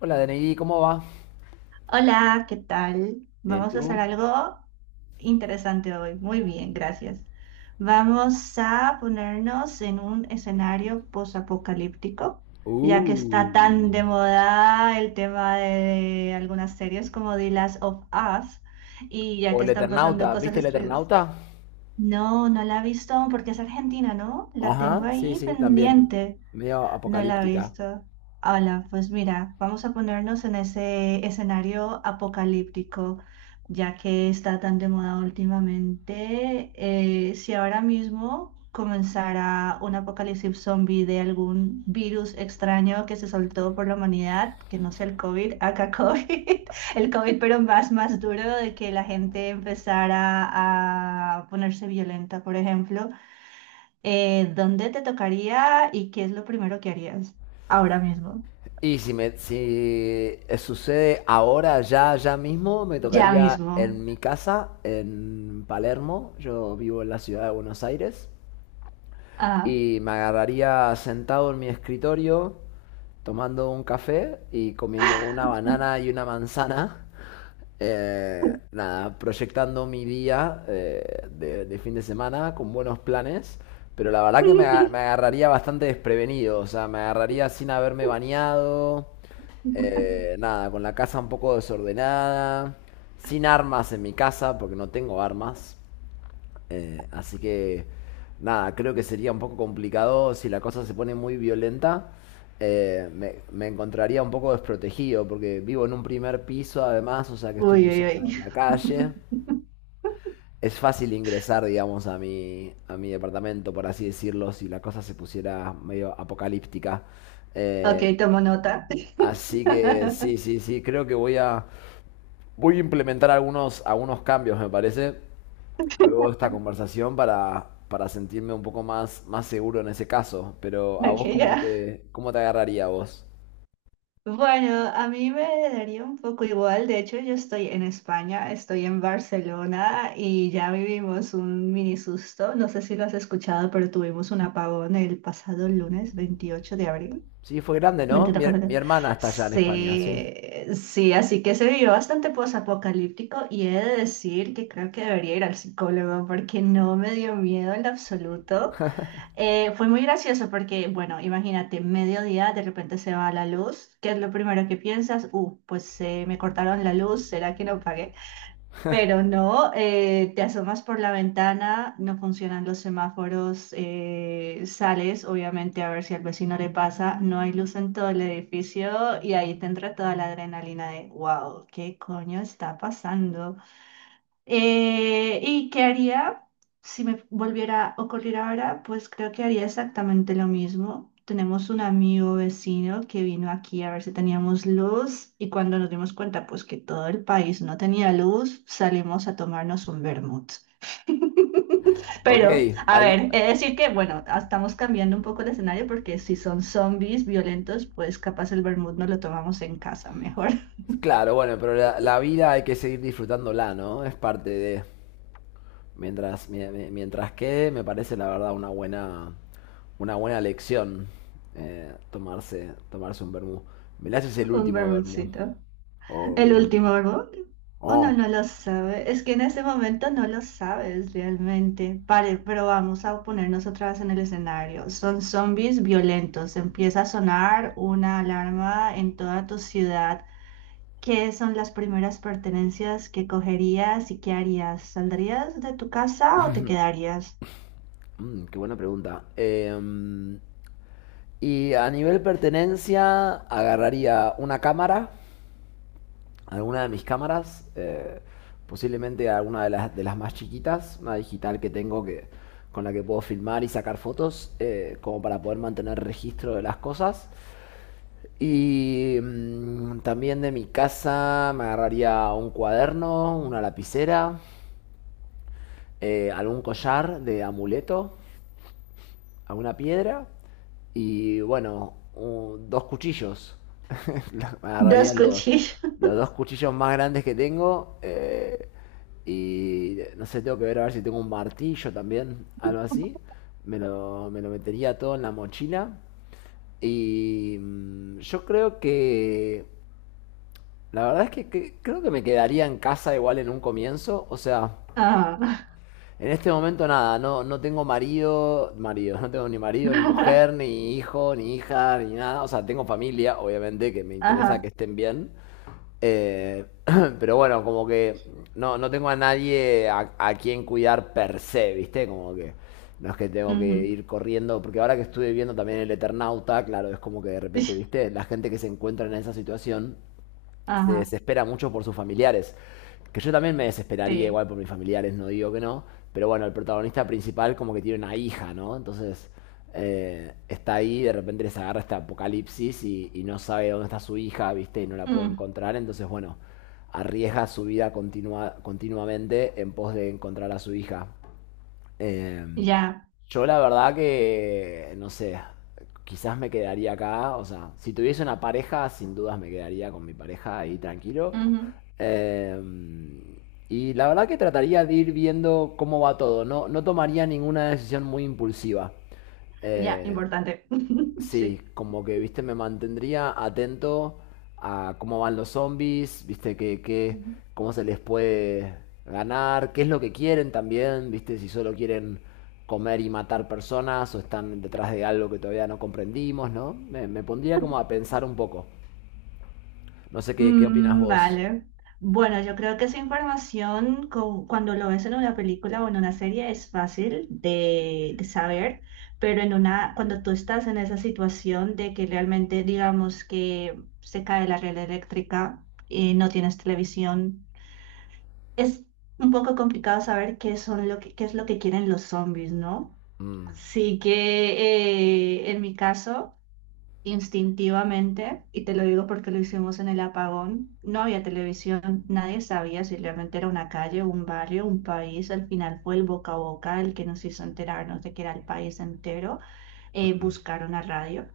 Hola, DNI, ¿cómo va? Hola, ¿qué tal? Bien, Vamos a hacer ¿tú? algo interesante hoy. Muy bien, gracias. Vamos a ponernos en un escenario posapocalíptico, ya que está tan Uh. de moda el tema de algunas series como The Last of Us y ya O que el están pasando Eternauta, cosas ¿viste el extrañas. Eternauta? No, no la he visto aún porque es argentina, ¿no? La tengo Ajá, sí, ahí sí, también. pendiente. Medio No la he apocalíptica. visto. Hola, pues mira, vamos a ponernos en ese escenario apocalíptico, ya que está tan de moda últimamente. Si ahora mismo comenzara un apocalipsis zombie de algún virus extraño que se soltó por la humanidad, que no sea el COVID, acá COVID, el COVID pero más duro de que la gente empezara a ponerse violenta, por ejemplo. ¿Dónde te tocaría y qué es lo primero que harías? Ahora mismo. Y si me, si Sucede ahora, ya, ya mismo, me Ya tocaría mismo. en mi casa, en Palermo. Yo vivo en la ciudad de Buenos Aires. Ah. Y me agarraría sentado en mi escritorio tomando un café y comiendo una banana y una manzana. Nada, proyectando mi día de fin de semana con buenos planes, pero la verdad que me agarraría bastante desprevenido, o sea, me agarraría sin haberme bañado, nada, con la casa un poco desordenada, sin armas en mi casa, porque no tengo armas, eh, así que, nada, creo que sería un poco complicado si la cosa se pone muy violenta. Me encontraría un poco desprotegido porque vivo en un primer piso además, o sea que estoy Uy, muy uy, cerca de uy. la calle. Es fácil ingresar, digamos, a mi departamento, por así decirlo, si la cosa se pusiera medio apocalíptica. Ok, Eh, tomo nota. Así que sí, sí, sí, creo que voy a, voy a implementar algunos cambios, me parece luego de esta conversación para sentirme un poco más seguro en ese caso. Pero a Ok, vos, ya. ¿Cómo te agarraría a vos? Bueno, a mí me daría un poco igual. De hecho, yo estoy en España, estoy en Barcelona y ya vivimos un mini susto. No sé si lo has escuchado, pero tuvimos un apagón el pasado lunes 28 de abril. Sí, fue grande, ¿no? Vente, toca. Mi hermana está allá en España, sí. Sí, sí, así que se vivió bastante posapocalíptico y he de decir que creo que debería ir al psicólogo porque no me dio miedo en lo absoluto. Fue muy gracioso porque, bueno, imagínate, mediodía de repente se va la luz, ¿qué es lo primero que piensas? Me cortaron la luz, ¿será que no pagué? Pero no, te asomas por la ventana, no funcionan los semáforos, sales obviamente a ver si al vecino le pasa, no hay luz en todo el edificio y ahí te entra toda la adrenalina de, wow, ¿qué coño está pasando? ¿Y qué haría si me volviera a ocurrir ahora? Pues creo que haría exactamente lo mismo. Tenemos un amigo vecino que vino aquí a ver si teníamos luz y cuando nos dimos cuenta pues que todo el país no tenía luz, salimos a tomarnos un vermut. Ok, Pero, a adi- ver, he de decir que, bueno, ah, estamos cambiando un poco el escenario porque si son zombies violentos, pues capaz el vermut no lo tomamos en casa, mejor claro, bueno, pero la vida hay que seguir disfrutándola, ¿no? Es parte de... Mientras, mientras quede, me parece la verdad una buena lección tomarse un vermú. Velázquez es el un último vermú. vermutcito. Oh, El Dios último mío. álbum, uno no Oh. no lo sabe, es que en ese momento no lo sabes realmente. Pero vamos a ponernos otra vez en el escenario. Son zombies violentos. Empieza a sonar una alarma en toda tu ciudad. ¿Qué son las primeras pertenencias que cogerías y qué harías? ¿Saldrías de tu casa o te quedarías? Mm, qué buena pregunta. Y a nivel pertenencia, agarraría una cámara, alguna de mis cámaras, posiblemente alguna de de las más chiquitas, una digital con la que puedo filmar y sacar fotos, como para poder mantener registro de las cosas. Y mm, también de mi casa me agarraría un cuaderno, una lapicera, algún collar de amuleto a una piedra y bueno, dos cuchillos. Dos Agarraría cuchillos. los dos cuchillos más grandes que tengo y no sé, tengo que ver a ver si tengo un martillo también, algo así. Me lo metería todo en la mochila y mm, yo creo que... La verdad es que creo que me quedaría en casa igual en un comienzo, o sea... Ajá. En este momento nada, no tengo marido, no tengo ni marido, ni mujer, ni hijo, ni hija, ni nada. O sea, tengo familia, obviamente, que me interesa que Ajá. estén bien. Eh, pero bueno, como que no tengo a nadie a quien cuidar per se, ¿viste? Como que no es que tengo que Ujú. ir corriendo, porque ahora que estuve viendo también el Eternauta, claro, es como que de repente, ¿viste? La gente que se encuentra en esa situación se Ajá. desespera mucho por sus familiares. Que yo también me desesperaría Sí. igual por mis familiares, no digo que no. Pero bueno, el protagonista principal como que tiene una hija, ¿no? Entonces está ahí, de repente les agarra este apocalipsis y no sabe dónde está su hija, ¿viste? Y no la puede Mm. encontrar. Entonces, bueno, arriesga su vida continuamente en pos de encontrar a su hija. Eh, Ya. yo la verdad que, no sé, quizás me quedaría acá, o sea, si tuviese una pareja, sin dudas me quedaría con mi pareja ahí tranquilo. Ujú. Eh, y la verdad que trataría de ir viendo cómo va todo, no tomaría ninguna decisión muy impulsiva. Ya, Eh, importante. Sí, Sí. como que, viste, me mantendría atento a cómo van los zombies, viste, Ujú. cómo se les puede ganar, qué es lo que quieren también, viste, si solo quieren comer y matar personas o están detrás de algo que todavía no comprendimos, ¿no? Me pondría como a pensar un poco. No sé qué opinas Mm, vos. vale. Bueno, yo creo que esa información, cuando lo ves en una película o en una serie, es fácil de saber, pero en una, cuando tú estás en esa situación de que realmente, digamos, que se cae la red eléctrica y no tienes televisión, es un poco complicado saber qué son lo que, qué es lo que quieren los zombies, ¿no? Mm, Sí que en mi caso. Instintivamente, y te lo digo porque lo hicimos en el apagón, no había televisión, nadie sabía si realmente era una calle, un barrio, un país, al final fue el boca a boca el que nos hizo enterarnos de que era el país entero, mm, mm. buscar una radio.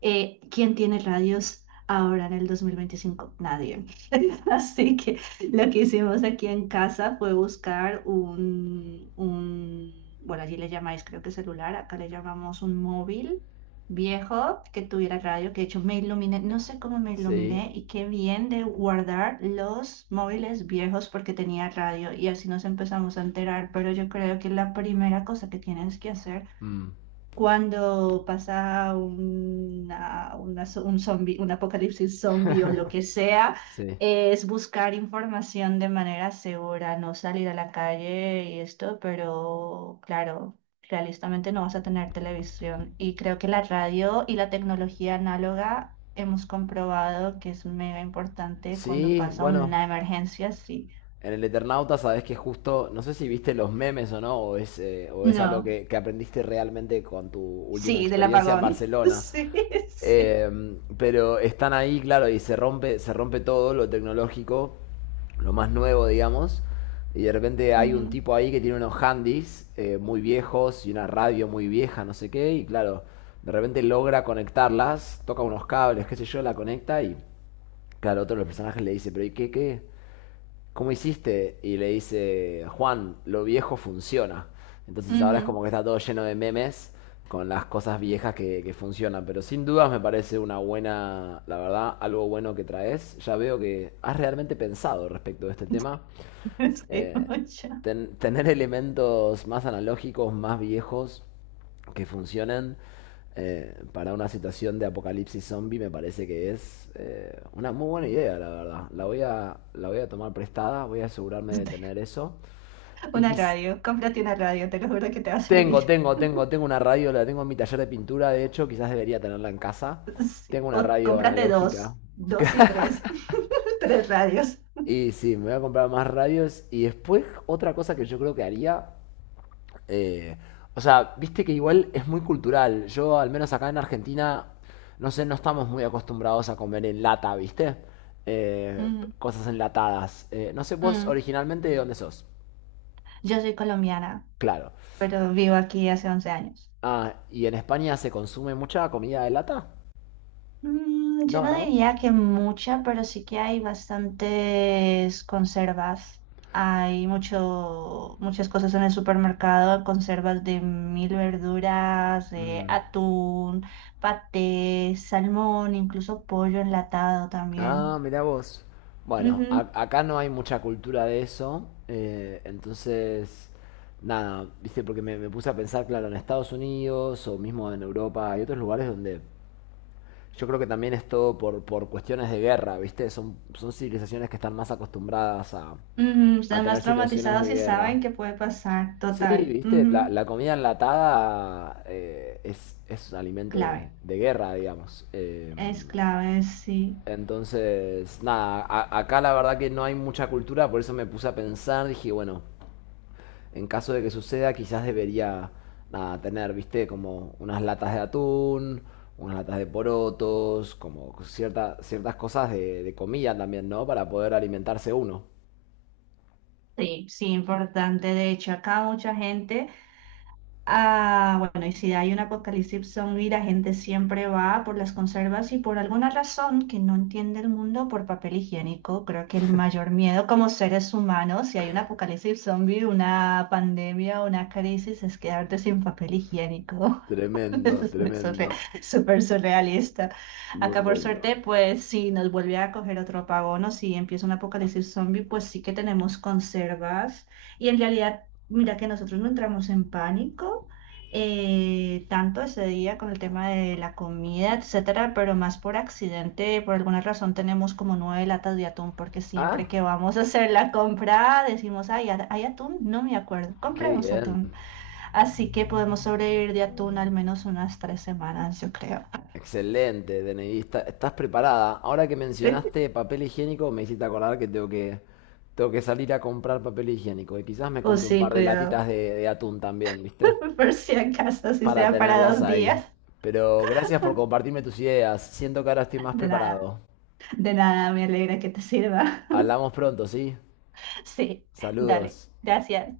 ¿Quién tiene radios ahora en el 2025? Nadie. Así que lo que hicimos aquí en casa fue buscar bueno, allí le llamáis creo que celular, acá le llamamos un móvil viejo que tuviera radio, que de hecho me iluminé, no sé cómo me sí, iluminé y qué bien de guardar los móviles viejos porque tenía radio y así nos empezamos a enterar, pero yo creo que la primera cosa que tienes que hacer mm, cuando pasa una zo- un zombi- un apocalipsis zombie o lo que sea, sí. es buscar información de manera segura, no salir a la calle y esto, pero claro, realistamente no vas a tener televisión. Y creo que la radio y la tecnología análoga hemos comprobado que es mega importante cuando Sí, pasa bueno, una emergencia así. en el Eternauta sabes que justo, no sé si viste los memes o no, o es algo No, que aprendiste realmente con tu última sí, del experiencia en apagón. Barcelona. Sí, sí. Eh, pero están ahí, claro, y se rompe todo lo tecnológico, lo más nuevo, digamos. Y de repente hay un Ujú, tipo ahí que tiene unos handys muy viejos y una radio muy vieja, no sé qué. Y claro, de repente logra conectarlas, toca unos cables, qué sé yo, la conecta y claro, otro de los personajes le dice, pero ¿qué? ¿Cómo hiciste? Y le dice, Juan, lo viejo funciona. Entonces ahora es ujú. como que está todo lleno de memes con las cosas viejas que funcionan. Pero sin dudas me parece una buena, la verdad, algo bueno que traes. Ya veo que has realmente pensado respecto de este tema Sí, eh, mucho. Tener elementos más analógicos, más viejos, que funcionen para una situación de apocalipsis zombie me parece que es una muy buena idea, la verdad. La voy a tomar prestada, voy a asegurarme de tener eso. Y Una quis- radio, cómprate una radio, te lo juro que te va a servir. Tengo una radio, la tengo en mi taller de pintura, de hecho, quizás debería tenerla en casa. Sí. Tengo una O radio cómprate analógica. dos, dos y tres, tres radios. Y sí, me voy a comprar más radios. Y después, otra cosa que yo creo que haría. Eh, o sea, viste que igual es muy cultural. Yo, al menos acá en Argentina, no sé, no estamos muy acostumbrados a comer en lata, ¿viste? Eh, Mm, Cosas enlatadas. No sé, vos mm. originalmente de dónde sos. Yo soy colombiana, Claro. pero vivo aquí hace 11 años. Ah, ¿y en España se consume mucha comida de lata? Mm, yo No, no ¿no? diría que mucha, pero sí que hay bastantes conservas. Hay muchas cosas en el supermercado, conservas de mil verduras, de Mm. atún, paté, salmón, incluso pollo enlatado Ah, también. mirá vos. Bueno, Ujú, acá no hay mucha cultura de eso, nada, viste, porque me puse a pensar, claro, en Estados Unidos o mismo en Europa hay otros lugares donde yo creo que también es todo por cuestiones de guerra, viste, son civilizaciones que están más acostumbradas ujú, a están más tener situaciones de traumatizados y guerra. saben que puede pasar, Sí, total. viste, Ujú. la comida enlatada es un alimento Clave, de guerra, digamos. Es clave, sí. Nada, acá la verdad que no hay mucha cultura, por eso me puse a pensar, dije, bueno, en caso de que suceda, quizás debería, nada, tener, viste, como unas latas de atún, unas latas de porotos, como cierta, ciertas cosas de comida también, ¿no? Para poder alimentarse uno. Sí, sí, importante. De hecho, acá mucha gente... Ah, bueno, y si hay un apocalipsis zombie, la gente siempre va por las conservas y por alguna razón que no entiende el mundo por papel higiénico. Creo que el mayor miedo como seres humanos, si hay un apocalipsis zombie, una pandemia, una crisis, es quedarte sin papel higiénico. Tremendo, Es surre- tremendo. súper surrealista. Muy Acá por bueno. suerte, pues si nos vuelve a coger otro apagón o si empieza un apocalipsis zombie, pues sí que tenemos conservas. Y en realidad, mira que nosotros no entramos en pánico tanto ese día con el tema de la comida, etcétera, pero más por accidente, por alguna razón tenemos como 9 latas de atún, porque siempre Ah, que vamos a hacer la compra decimos, ay, ¿hay atún? No me acuerdo, qué compremos bien. atún. Así que podemos sobrevivir de atún al menos unas 3 semanas, yo creo. Excelente, DNIista. ¿Estás preparada? Ahora que mencionaste papel higiénico, me hiciste acordar que tengo que salir a comprar papel higiénico. Y quizás me O compre un sí, par de cuidado. latitas de atún también, ¿viste? Por si acaso, si Para sea para tenerlas dos ahí. días. Pero gracias por compartirme tus ideas. Siento que ahora estoy más De nada, preparado. de nada, me alegra que te sirva. Hablamos pronto, ¿sí? Sí, dale. Saludos. Gracias.